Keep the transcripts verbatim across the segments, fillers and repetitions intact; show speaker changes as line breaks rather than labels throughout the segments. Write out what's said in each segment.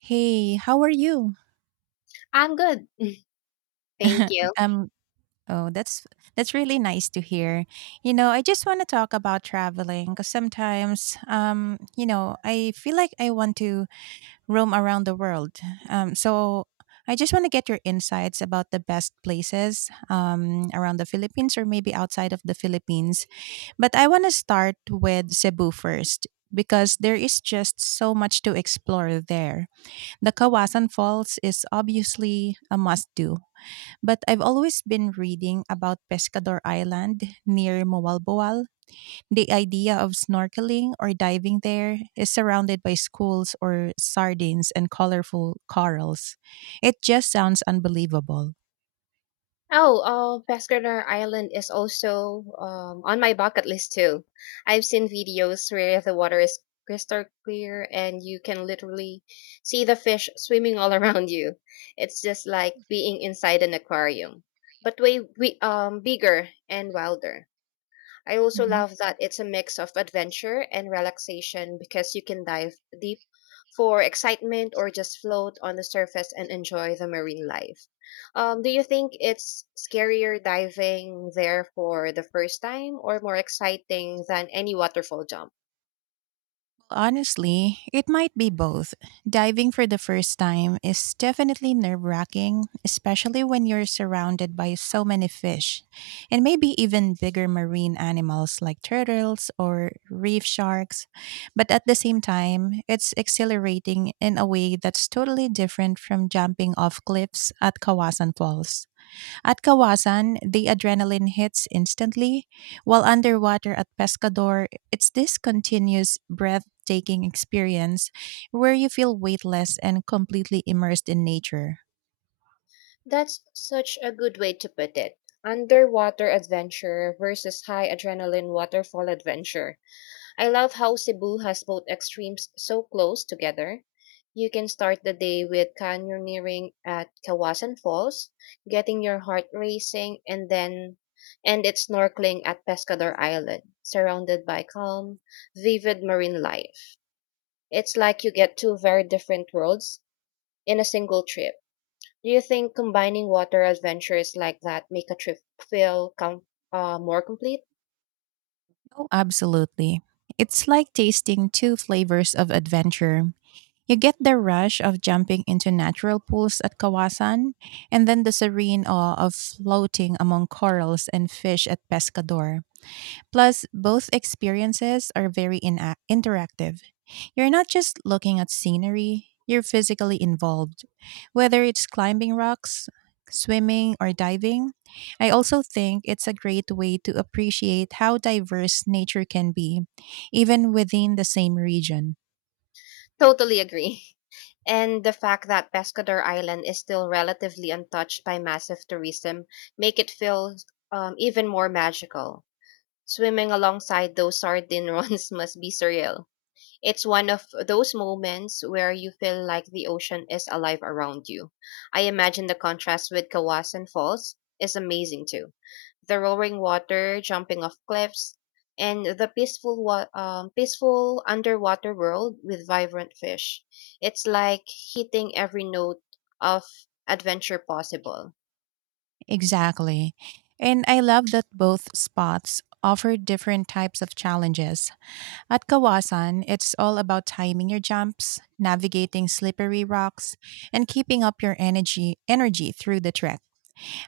Hey, how are you?
I'm good. Thank you.
um Oh, that's that's really nice to hear. You know, I just want to talk about traveling because sometimes um, you know, I feel like I want to roam around the world. Um so I just want to get your insights about the best places um, around the Philippines or maybe outside of the Philippines. But I want to start with Cebu first because there is just so much to explore there. The Kawasan Falls is obviously a must do, but I've always been reading about Pescador Island near Moalboal. The idea of snorkeling or diving there is surrounded by schools or sardines and colorful corals. It just sounds unbelievable.
Oh, uh, Pescador Island is also um, on my bucket list too. I've seen videos where the water is crystal clear and you can literally see the fish swimming all around you. It's just like being inside an aquarium, but way we, um, bigger and wilder. I also
Mhm.
love that it's a mix of adventure and relaxation because you can dive deep for excitement or just float on the surface and enjoy the marine life. Um, do you think it's scarier diving there for the first time or more exciting than any waterfall jump?
Honestly, it might be both. Diving for the first time is definitely nerve wracking, especially when you're surrounded by so many fish, and maybe even bigger marine animals like turtles or reef sharks. But at the same time, it's exhilarating in a way that's totally different from jumping off cliffs at Kawasan Falls. At Kawasan, the adrenaline hits instantly, while underwater at Pescador, it's this continuous, breathtaking experience where you feel weightless and completely immersed in nature.
That's such a good way to put it. Underwater adventure versus high adrenaline waterfall adventure. I love how Cebu has both extremes so close together. You can start the day with canyoneering at Kawasan Falls, getting your heart racing, and then end it snorkeling at Pescador Island, surrounded by calm, vivid marine life. It's like you get two very different worlds in a single trip. Do you think combining water adventures like that make a trip feel com- uh, more complete?
Oh, absolutely. It's like tasting two flavors of adventure. You get the rush of jumping into natural pools at Kawasan, and then the serene awe of floating among corals and fish at Pescador. Plus, both experiences are very ina interactive. You're not just looking at scenery, you're physically involved. Whether it's climbing rocks, swimming, or diving, I also think it's a great way to appreciate how diverse nature can be, even within the same region.
Totally agree. And the fact that Pescador Island is still relatively untouched by massive tourism make it feel um, even more magical. Swimming alongside those sardine runs must be surreal. It's one of those moments where you feel like the ocean is alive around you. I imagine the contrast with Kawasan Falls is amazing too. The roaring water, jumping off cliffs, and the peaceful, wa- um, peaceful underwater world with vibrant fish. It's like hitting every note of adventure possible.
Exactly. And I love that both spots offer different types of challenges. At Kawasan, it's all about timing your jumps, navigating slippery rocks, and keeping up your energy energy through the trek.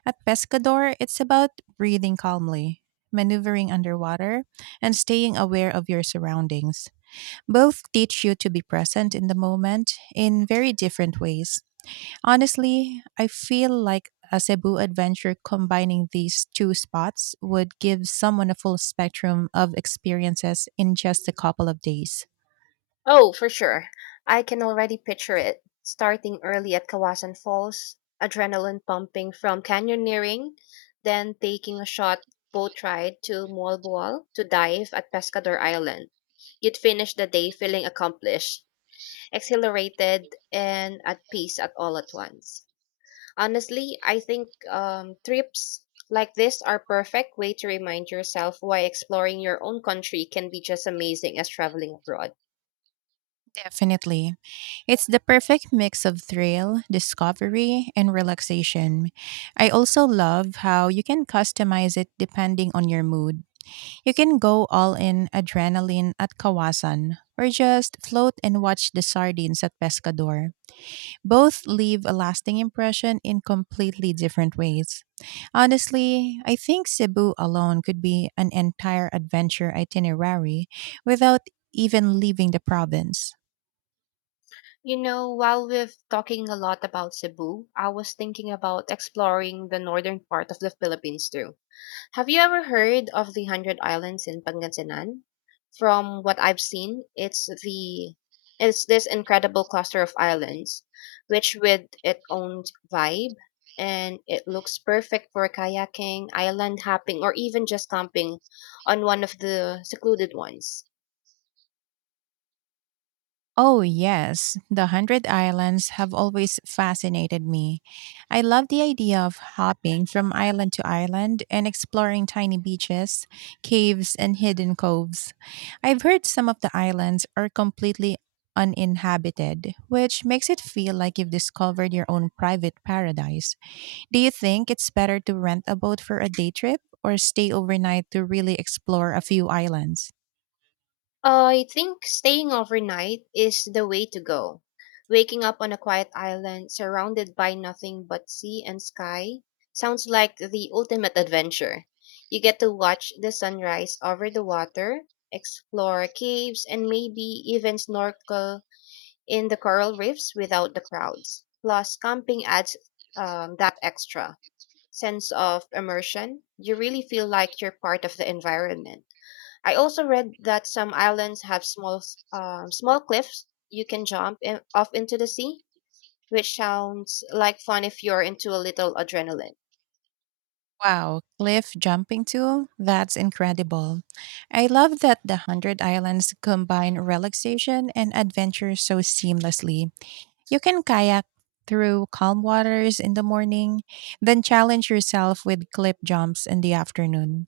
At Pescador, it's about breathing calmly, maneuvering underwater, and staying aware of your surroundings. Both teach you to be present in the moment in very different ways. Honestly, I feel like a Cebu adventure combining these two spots would give someone a full spectrum of experiences in just a couple of days.
Oh, for sure. I can already picture it. Starting early at Kawasan Falls, adrenaline pumping from canyoneering, then taking a short boat ride to Molboal to dive at Pescador Island. You'd finish the day feeling accomplished, exhilarated, and at peace at all at once. Honestly, I think um, trips like this are perfect way to remind yourself why exploring your own country can be just amazing as traveling abroad.
Definitely. It's the perfect mix of thrill, discovery, and relaxation. I also love how you can customize it depending on your mood. You can go all in adrenaline at Kawasan or just float and watch the sardines at Pescador. Both leave a lasting impression in completely different ways. Honestly, I think Cebu alone could be an entire adventure itinerary without even leaving the province.
You know, while we've talking a lot about Cebu, I was thinking about exploring the northern part of the Philippines too. Have you ever heard of the Hundred Islands in Pangasinan? From what I've seen, it's the it's this incredible cluster of islands, which with its own vibe, and it looks perfect for kayaking, island hopping, or even just camping on one of the secluded ones.
Oh, yes. The Hundred Islands have always fascinated me. I love the idea of hopping from island to island and exploring tiny beaches, caves, and hidden coves. I've heard some of the islands are completely uninhabited, which makes it feel like you've discovered your own private paradise. Do you think it's better to rent a boat for a day trip or stay overnight to really explore a few islands?
I think staying overnight is the way to go. Waking up on a quiet island surrounded by nothing but sea and sky sounds like the ultimate adventure. You get to watch the sunrise over the water, explore caves, and maybe even snorkel in the coral reefs without the crowds. Plus, camping adds um, that extra sense of immersion. You really feel like you're part of the environment. I also read that some islands have small s- um, small cliffs you can jump in, off into the sea, which sounds like fun if you're into a little adrenaline.
Wow, cliff jumping too? That's incredible. I love that the Hundred Islands combine relaxation and adventure so seamlessly. You can kayak through calm waters in the morning, then challenge yourself with cliff jumps in the afternoon.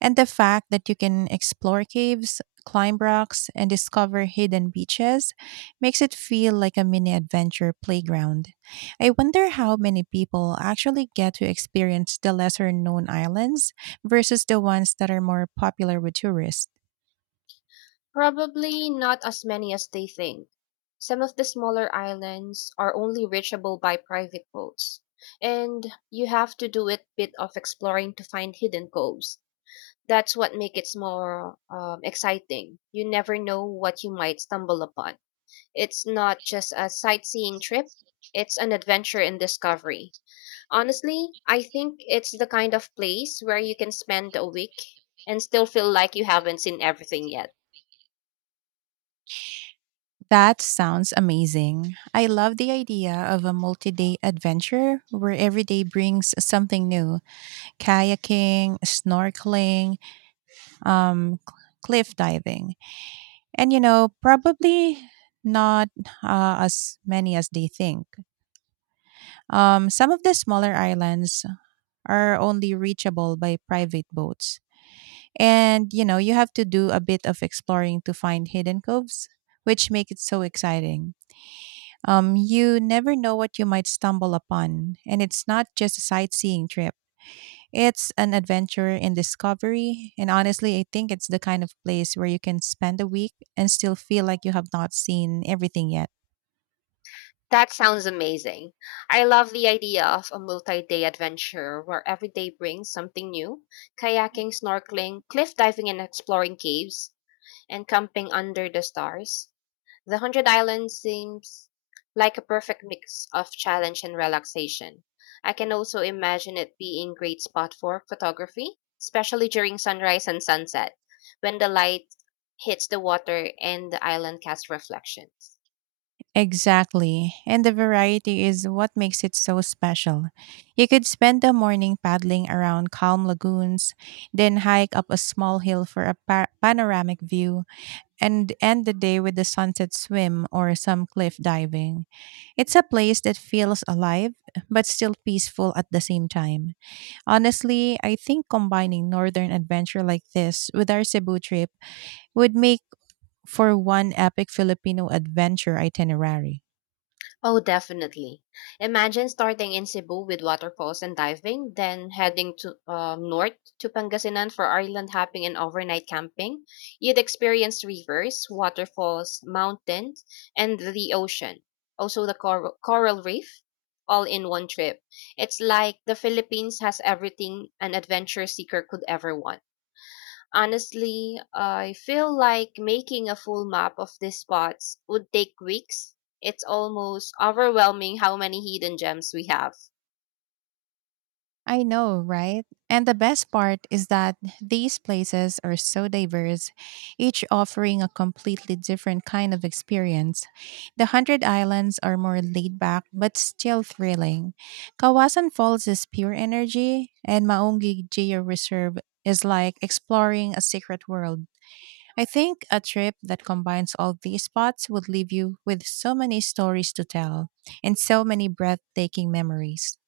And the fact that you can explore caves, climb rocks, and discover hidden beaches makes it feel like a mini adventure playground. I wonder how many people actually get to experience the lesser known islands versus the ones that are more popular with tourists.
Probably not as many as they think. Some of the smaller islands are only reachable by private boats, and you have to do a bit of exploring to find hidden coves. That's what makes it more um, exciting. You never know what you might stumble upon. It's not just a sightseeing trip, it's an adventure in discovery. Honestly, I think it's the kind of place where you can spend a week and still feel like you haven't seen everything yet.
That sounds amazing. I love the idea of a multi day adventure where every day brings something new: kayaking, snorkeling, um, cliff diving. And you know, probably not uh, as many as they think. Um, some of the smaller islands are only reachable by private boats. And you know, you have to do a bit of exploring to find hidden coves, which make it so exciting. Um, you never know what you might stumble upon, and it's not just a sightseeing trip. It's an adventure in discovery, and honestly, I think it's the kind of place where you can spend a week and still feel like you have not seen everything yet.
That sounds amazing. I love the idea of a multi day adventure where every day brings something new kayaking, snorkeling, cliff diving, and exploring caves, and camping under the stars. The Hundred Islands seems like a perfect mix of challenge and relaxation. I can also imagine it being great spot for photography, especially during sunrise and sunset, when the light hits the water and the island casts reflections.
Exactly. And the variety is what makes it so special. You could spend the morning paddling around calm lagoons, then hike up a small hill for a pa- panoramic view, and end the day with a sunset swim or some cliff diving. It's a place that feels alive but still peaceful at the same time. Honestly, I think combining northern adventure like this with our Cebu trip would make for one epic Filipino adventure itinerary.
Oh, definitely. Imagine starting in Cebu with waterfalls and diving, then heading to um, north to Pangasinan for island hopping and overnight camping. You'd experience rivers, waterfalls, mountains, and the ocean. Also, the coral, coral reef, all in one trip. It's like the Philippines has everything an adventure seeker could ever want. Honestly, I feel like making a full map of these spots would take weeks. It's almost overwhelming how many hidden gems we have.
I know, right? And the best part is that these places are so diverse, each offering a completely different kind of experience. The Hundred Islands are more laid back but still thrilling. Kawasan Falls is pure energy, and Maungi Geo Reserve is like exploring a secret world. I think a trip that combines all these spots would leave you with so many stories to tell and so many breathtaking memories.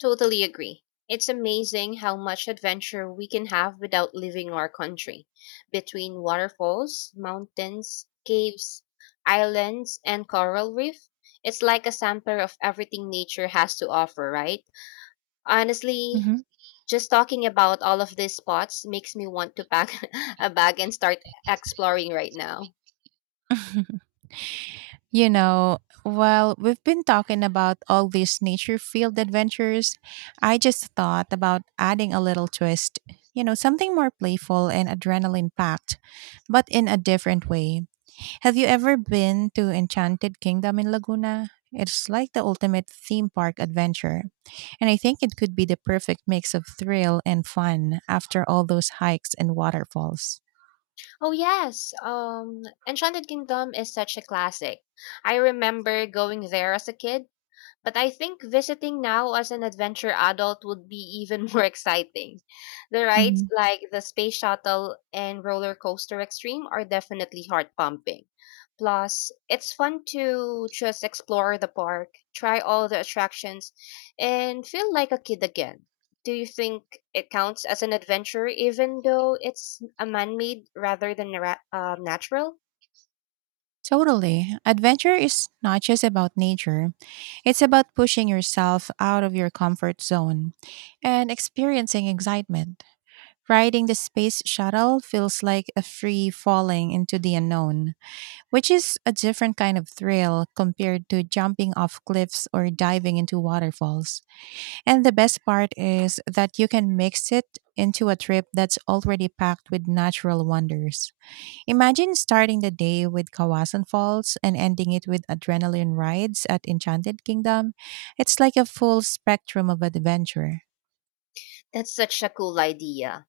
Totally agree. It's amazing how much adventure we can have without leaving our country. Between waterfalls, mountains, caves, islands, and coral reef, it's like a sample of everything nature has to offer, right? Honestly,
hmm
just talking about all of these spots makes me want to pack a bag and start exploring right now.
You know, while we've been talking about all these nature field adventures, I just thought about adding a little twist, you know, something more playful and adrenaline packed, but in a different way. Have you ever been to Enchanted Kingdom in Laguna? It's like the ultimate theme park adventure, and I think it could be the perfect mix of thrill and fun after all those hikes and waterfalls.
Oh yes, um Enchanted Kingdom is such a classic. I remember going there as a kid, but I think visiting now as an adventure adult would be even more exciting. The rides
Mhm.
like the Space Shuttle and Roller Coaster Extreme are definitely heart pumping. Plus, it's fun to just explore the park, try all the attractions, and feel like a kid again. Do you think it counts as an adventure even though it's a man made rather than a ra- uh, natural?
Totally. Adventure is not just about nature, it's about pushing yourself out of your comfort zone and experiencing excitement. Riding the space shuttle feels like a free falling into the unknown, which is a different kind of thrill compared to jumping off cliffs or diving into waterfalls. And the best part is that you can mix it into a trip that's already packed with natural wonders. Imagine starting the day with Kawasan Falls and ending it with adrenaline rides at Enchanted Kingdom. It's like a full spectrum of adventure.
That's such a cool idea.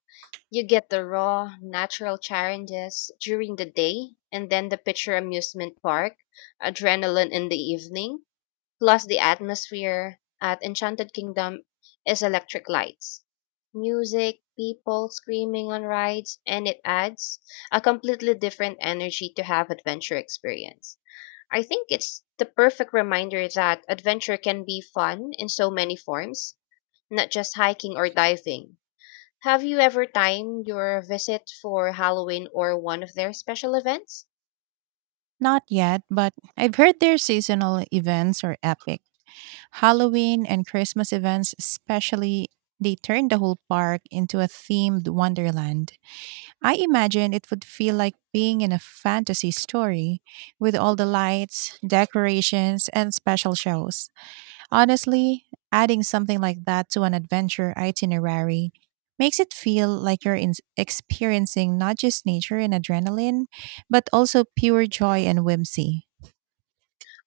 You get the raw, natural challenges during the day, and then the picture amusement park, adrenaline in the evening, plus the atmosphere at Enchanted Kingdom is electric lights, music, people screaming on rides, and it adds a completely different energy to have adventure experience. I think it's the perfect reminder that adventure can be fun in so many forms, not just hiking or diving. Have you ever timed your visit for Halloween or one of their special events?
Not yet, but I've heard their seasonal events are epic. Halloween and Christmas events, especially, they turn the whole park into a themed wonderland. I imagine it would feel like being in a fantasy story with all the lights, decorations, and special shows. Honestly, adding something like that to an adventure itinerary makes it feel like you're in- experiencing not just nature and adrenaline, but also pure joy and whimsy.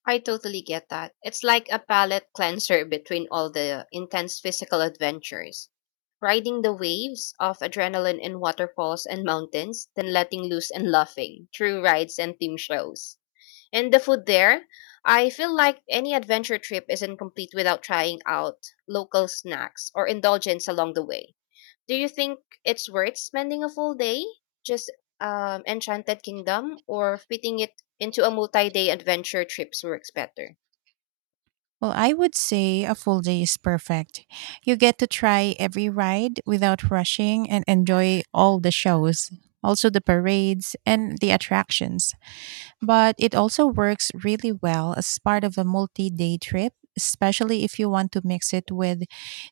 I totally get that. It's like a palate cleanser between all the intense physical adventures. Riding the waves of adrenaline in waterfalls and mountains, then letting loose and laughing through rides and theme shows. And the food there, I feel like any adventure trip isn't complete without trying out local snacks or indulgence along the way. Do you think it's worth spending a full day just um, Enchanted Kingdom or fitting it into a multi day adventure trips works better?
Well, I would say a full day is perfect. You get to try every ride without rushing and enjoy all the shows, also the parades and the attractions. But it also works really well as part of a multi day trip, especially if you want to mix it with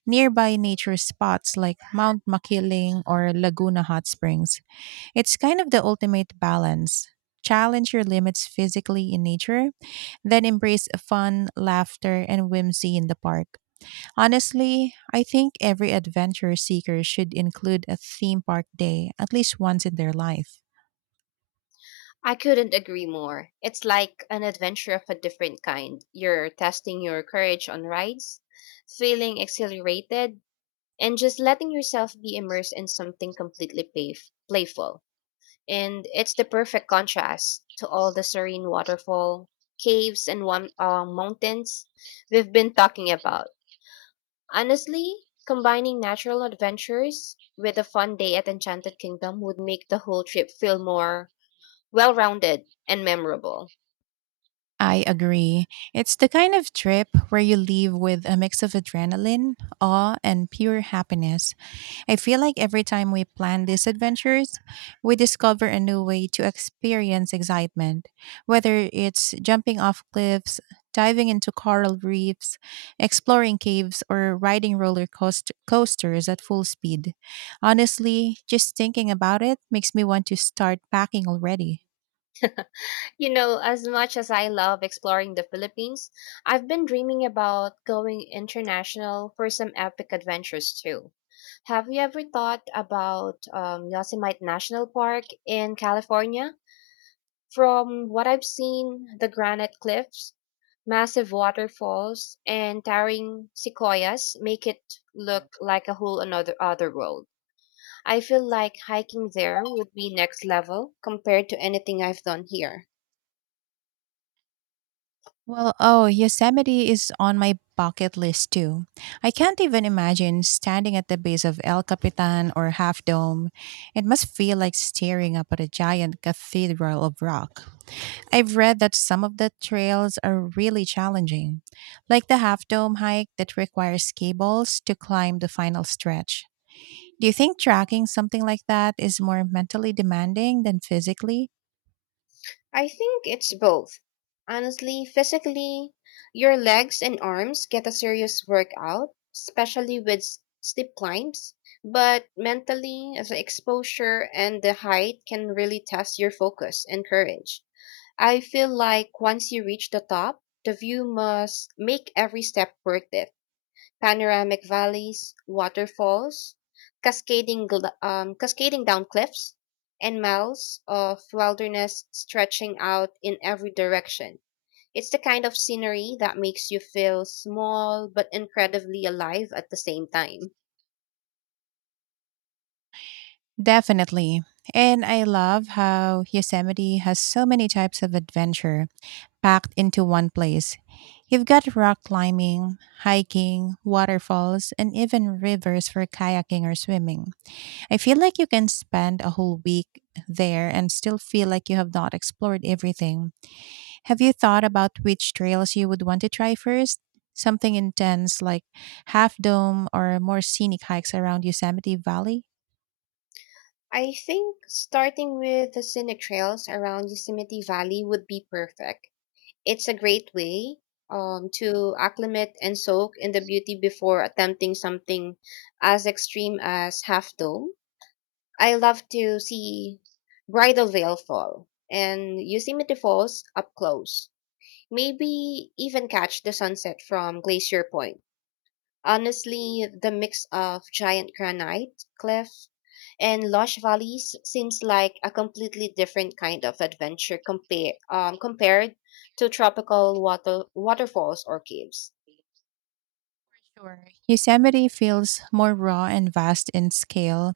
nearby nature spots like Mount Makiling or Laguna Hot Springs. It's kind of the ultimate balance. Challenge your limits physically in nature, then embrace fun, laughter, and whimsy in the park. Honestly, I think every adventure seeker should include a theme park day at least once in their life.
I couldn't agree more. It's like an adventure of a different kind. You're testing your courage on rides, feeling exhilarated, and just letting yourself be immersed in something completely playf- playful. And it's the perfect contrast to all the serene waterfall, caves, and one, uh, mountains we've been talking about. Honestly, combining natural adventures with a fun day at Enchanted Kingdom would make the whole trip feel more well rounded and memorable.
I agree. It's the kind of trip where you leave with a mix of adrenaline, awe, and pure happiness. I feel like every time we plan these adventures, we discover a new way to experience excitement, whether it's jumping off cliffs, diving into coral reefs, exploring caves, or riding roller coast- coasters at full speed. Honestly, just thinking about it makes me want to start packing already.
You know, as much as I love exploring the Philippines, I've been dreaming about going international for some epic adventures too. Have you ever thought about um, Yosemite National Park in California? From what I've seen, the granite cliffs massive waterfalls and towering sequoias make it look like a whole another other world. I feel like hiking there would be next level compared to anything I've done here.
Well, oh, Yosemite is on my bucket list too. I can't even imagine standing at the base of El Capitan or Half Dome. It must feel like staring up at a giant cathedral of rock. I've read that some of the trails are really challenging, like the Half Dome hike that requires cables to climb the final stretch. Do you think tracking something like that is more mentally demanding than physically?
I think it's both. Honestly, physically, your legs and arms get a serious workout, especially with s- steep climbs, but mentally, the exposure and the height can really test your focus and courage. I feel like once you reach the top, the view must make every step worth it. Panoramic valleys, waterfalls, cascading gl- um, cascading down cliffs, and miles of wilderness stretching out in every direction. It's the kind of scenery that makes you feel small but incredibly alive at the same time.
Definitely. And I love how Yosemite has so many types of adventure packed into one place. You've got rock climbing, hiking, waterfalls, and even rivers for kayaking or swimming. I feel like you can spend a whole week there and still feel like you have not explored everything. Have you thought about which trails you would want to try first? Something intense like Half Dome or more scenic hikes around Yosemite Valley?
I think starting with the scenic trails around Yosemite Valley would be perfect. It's a great way um, to acclimate and soak in the beauty before attempting something as extreme as Half Dome. I love to see Bridal Veil fall and Yosemite Falls up close. Maybe even catch the sunset from Glacier Point. Honestly, the mix of giant granite, cliff, and lush valleys seems like a completely different kind of adventure compare, um, compared to tropical water, waterfalls or caves.
Sure. Yosemite feels more raw and vast in scale,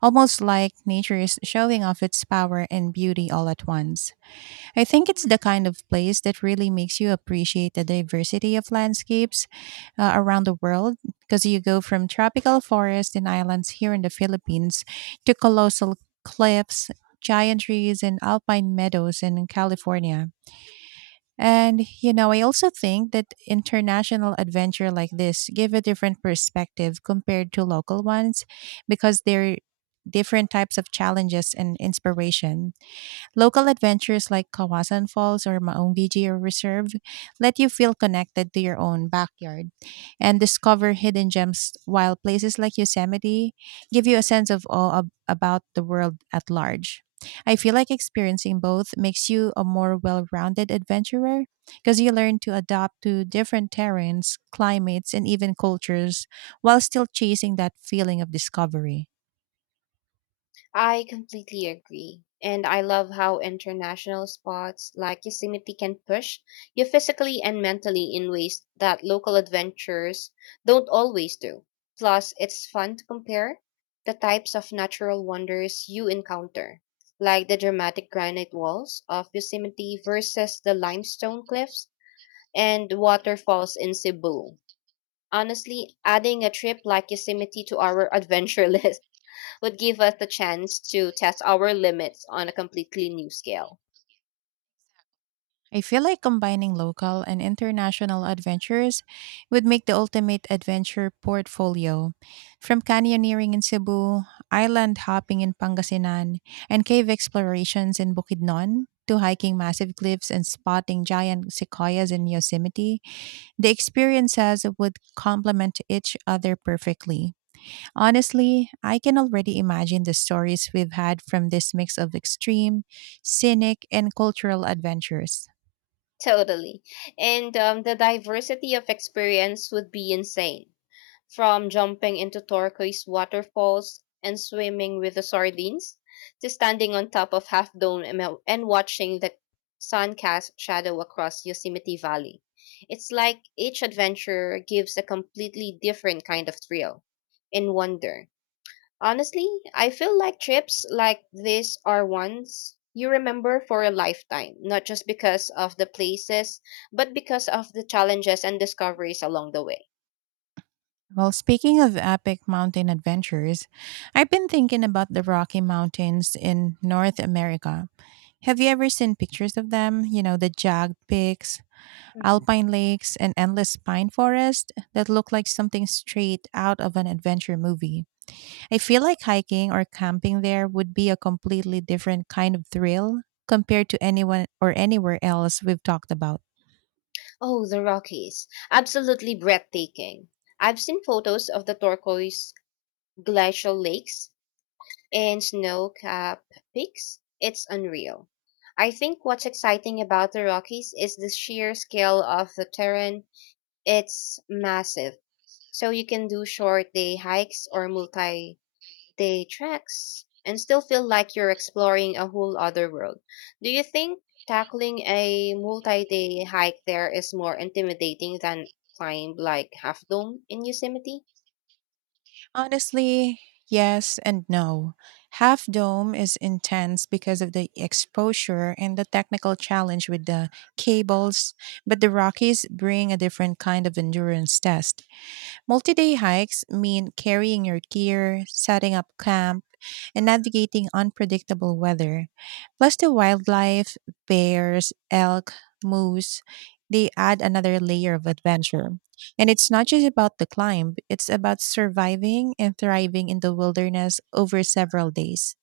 almost like nature is showing off its power and beauty all at once. I think it's the kind of place that really makes you appreciate the diversity of landscapes uh, around the world, because you go from tropical forests and islands here in the Philippines to colossal cliffs, giant trees, and alpine meadows in California. And you know, I also think that international adventure like this give a different perspective compared to local ones because they're different types of challenges and inspiration. Local adventures like Kawasan Falls or Maung Bijir Reserve let you feel connected to your own backyard and discover hidden gems, while places like Yosemite give you a sense of awe ab- about the world at large. I feel like experiencing both makes you a more well rounded adventurer because you learn to adapt to different terrains, climates, and even cultures while still chasing that feeling of discovery.
I completely agree. And I love how international spots like Yosemite can push you physically and mentally in ways that local adventures don't always do. Plus, it's fun to compare the types of natural wonders you encounter, like the dramatic granite walls of Yosemite versus the limestone cliffs and waterfalls in Cebu. Honestly, adding a trip like Yosemite to our adventure list would give us the chance to test our limits on a completely new scale.
I feel like combining local and international adventures would make the ultimate adventure portfolio. From canyoneering in Cebu, island hopping in Pangasinan, and cave explorations in Bukidnon, to hiking massive cliffs and spotting giant sequoias in Yosemite, the experiences would complement each other perfectly. Honestly, I can already imagine the stories we've had from this mix of extreme, scenic, and cultural adventures.
Totally. And um, the diversity of experience would be insane. From jumping into turquoise waterfalls and swimming with the sardines, to standing on top of Half Dome and and watching the sun cast shadow across Yosemite Valley. It's like each adventure gives a completely different kind of thrill and wonder. Honestly, I feel like trips like this are ones you remember for a lifetime, not just because of the places, but because of the challenges and discoveries along the way.
Well, speaking of epic mountain adventures, I've been thinking about the Rocky Mountains in North America. Have you ever seen pictures of them? You know, the jagged peaks,
Mhm.
alpine lakes, and endless pine forest that look like something straight out of an adventure movie. I feel like hiking or camping there would be a completely different kind of thrill compared to anyone or anywhere else we've talked about.
Oh, the Rockies. Absolutely breathtaking. I've seen photos of the turquoise glacial lakes and snow capped peaks, it's unreal. I think what's exciting about the Rockies is the sheer scale of the terrain. It's massive. So you can do short day hikes or multi day treks and still feel like you're exploring a whole other world. Do you think tackling a multi day hike there is more intimidating than climb like Half Dome in Yosemite?
Honestly, yes and no. Half Dome is intense because of the exposure and the technical challenge with the cables, but the Rockies bring a different kind of endurance test. Multi day hikes mean carrying your gear, setting up camp, and navigating unpredictable weather. Plus, the wildlife, bears, elk, moose, they add another layer of adventure. And it's not just about the climb, it's about surviving and thriving in the wilderness over several days.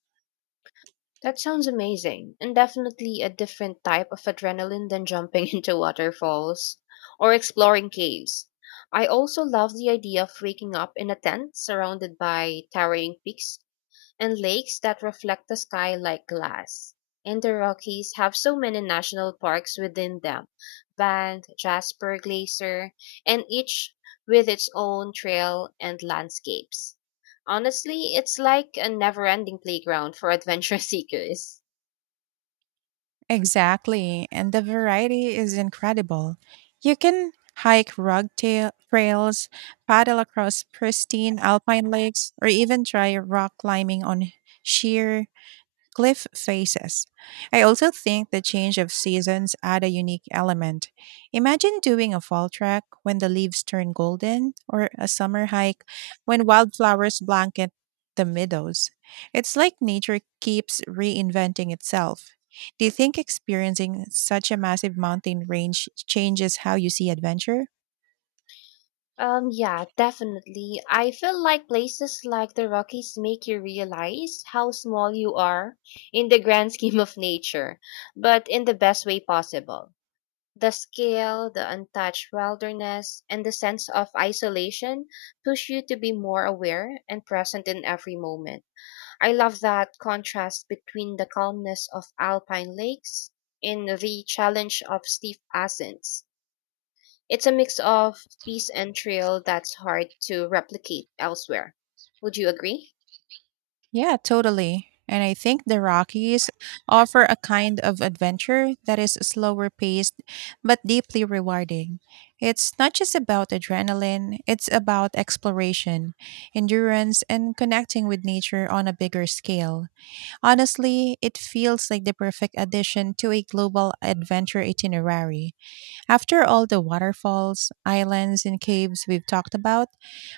That sounds amazing, and definitely a different type of adrenaline than jumping into waterfalls or exploring caves. I also love the idea of waking up in a tent surrounded by towering peaks and lakes that reflect the sky like glass. And the Rockies have so many national parks within them, Banff, Jasper, Glacier, and each with its own trail and landscapes. Honestly, it's like a never ending playground for adventure seekers.
Exactly, and the variety is incredible. You can hike rugged tail- trails, paddle across pristine alpine lakes, or even try rock climbing on sheer cliff faces. I also think the change of seasons add a unique element. Imagine doing a fall trek when the leaves turn golden or a summer hike when wildflowers blanket the meadows. It's like nature keeps reinventing itself. Do you think experiencing such a massive mountain range changes how you see adventure?
Um, yeah, definitely. I feel like places like the Rockies make you realize how small you are in the grand scheme of nature, but in the best way possible. The scale, the untouched wilderness, and the sense of isolation push you to be more aware and present in every moment. I love that contrast between the calmness of alpine lakes and the challenge of steep ascents. It's a mix of peace and thrill that's hard to replicate elsewhere. Would you agree?
Yeah, totally. And I think the Rockies offer a kind of adventure that is slower paced but deeply rewarding. It's not just about adrenaline, it's about exploration, endurance, and connecting with nature on a bigger scale. Honestly, it feels like the perfect addition to a global adventure itinerary. After all the waterfalls, islands, and caves we've talked about,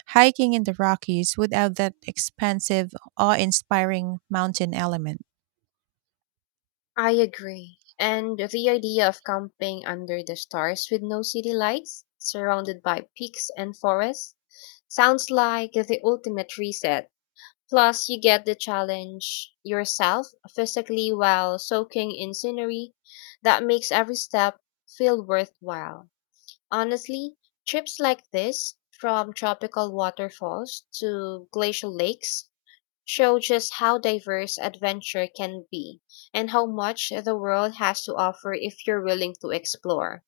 hiking in the Rockies would add that expansive, awe inspiring mountain element.
I agree. And the idea of camping under the stars with no city lights, surrounded by peaks and forests, sounds like the ultimate reset. Plus, you get the challenge yourself physically while soaking in scenery that makes every step feel worthwhile. Honestly, trips like this, from tropical waterfalls to glacial lakes, show just how diverse adventure can be and how much the world has to offer if you're willing to explore.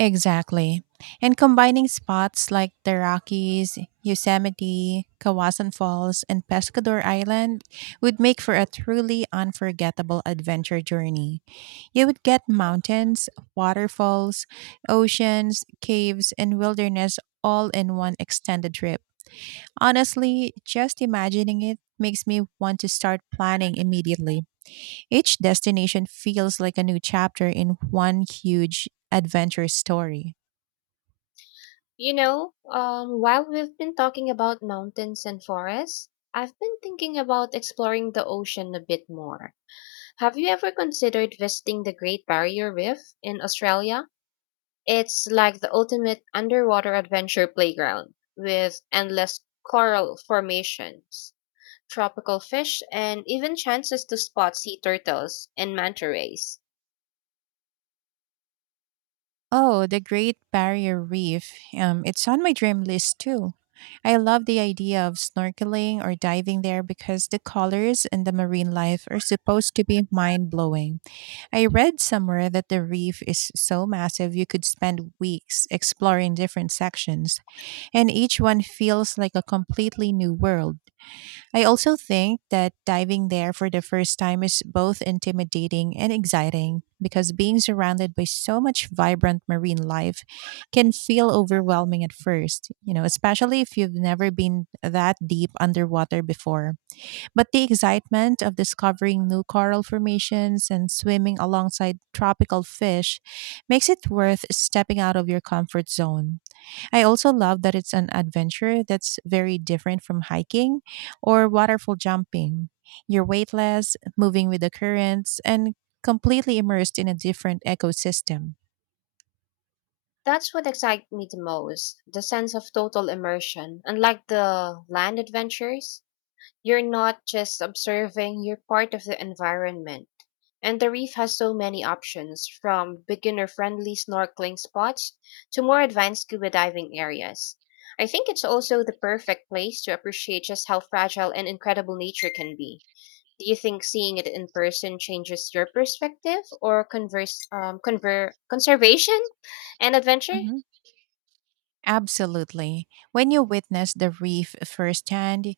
Exactly. And combining spots like the Rockies, Yosemite, Kawasan Falls, and Pescador Island would make for a truly unforgettable adventure journey. You would get mountains, waterfalls, oceans, caves, and wilderness all in one extended trip. Honestly, just imagining it makes me want to start planning immediately. Each destination feels like a new chapter in one huge adventure story.
You know, um, while we've been talking about mountains and forests, I've been thinking about exploring the ocean a bit more. Have you ever considered visiting the Great Barrier Reef in Australia? It's like the ultimate underwater adventure playground with endless coral formations, tropical fish, and even chances to spot sea turtles and manta rays.
Oh, the Great Barrier Reef. Um, it's on my dream list too. I love the idea of snorkeling or diving there because the colors and the marine life are supposed to be mind blowing. I read somewhere that the reef is so massive you could spend weeks exploring different sections, and each one feels like a completely new world. I also think that diving there for the first time is both intimidating and exciting because being surrounded by so much vibrant marine life can feel overwhelming at first, you know, especially if you've never been that deep underwater before. But the excitement of discovering new coral formations and swimming alongside tropical fish makes it worth stepping out of your comfort zone. I also love that it's an adventure that's very different from hiking or waterfall jumping. You're weightless, moving with the currents, and completely immersed in a different ecosystem.
That's what excites me the most, the sense of total immersion, unlike the land adventures. You're not just observing, you're part of the environment. And the reef has so many options, from beginner friendly snorkeling spots to more advanced scuba diving areas. I think it's also the perfect place to appreciate just how fragile and incredible nature can be. Do you think seeing it in person changes your perspective or converse, um, conver- conservation and adventure?
Mhm. Absolutely. When you witness the reef firsthand,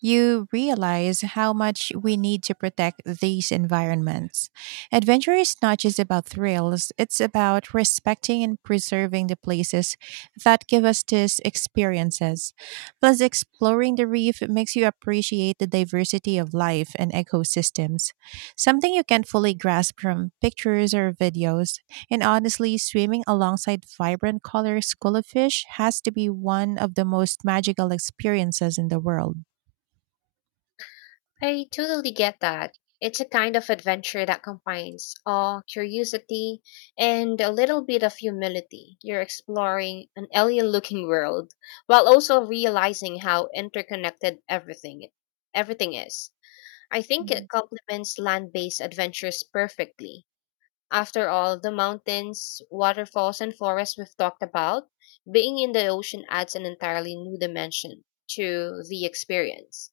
you realize how much we need to protect these environments. Adventure is not just about thrills, it's about respecting and preserving the places that give us these experiences. Plus, exploring the reef makes you appreciate the diversity of life and ecosystems, something you can't fully grasp from pictures or videos. And honestly, swimming alongside vibrant colors, school of fish has to be one of the most magical experiences in the world.
I totally get that. It's a kind of adventure that combines awe, curiosity, and a little bit of humility. You're exploring an alien looking world while also realizing how interconnected everything everything is. I think it
Mhm.
complements land based adventures perfectly. After all, the mountains, waterfalls, and forests we've talked about, being in the ocean adds an entirely new dimension to the experience.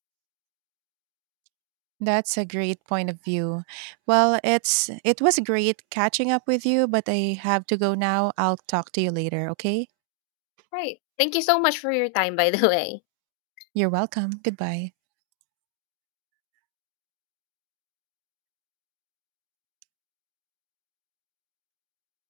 That's a great point of view. Well, it's it was great catching up with you, but I have to go now. I'll talk to you later, okay?
Right. Thank you so much for your time, by the way.
You're welcome. Goodbye.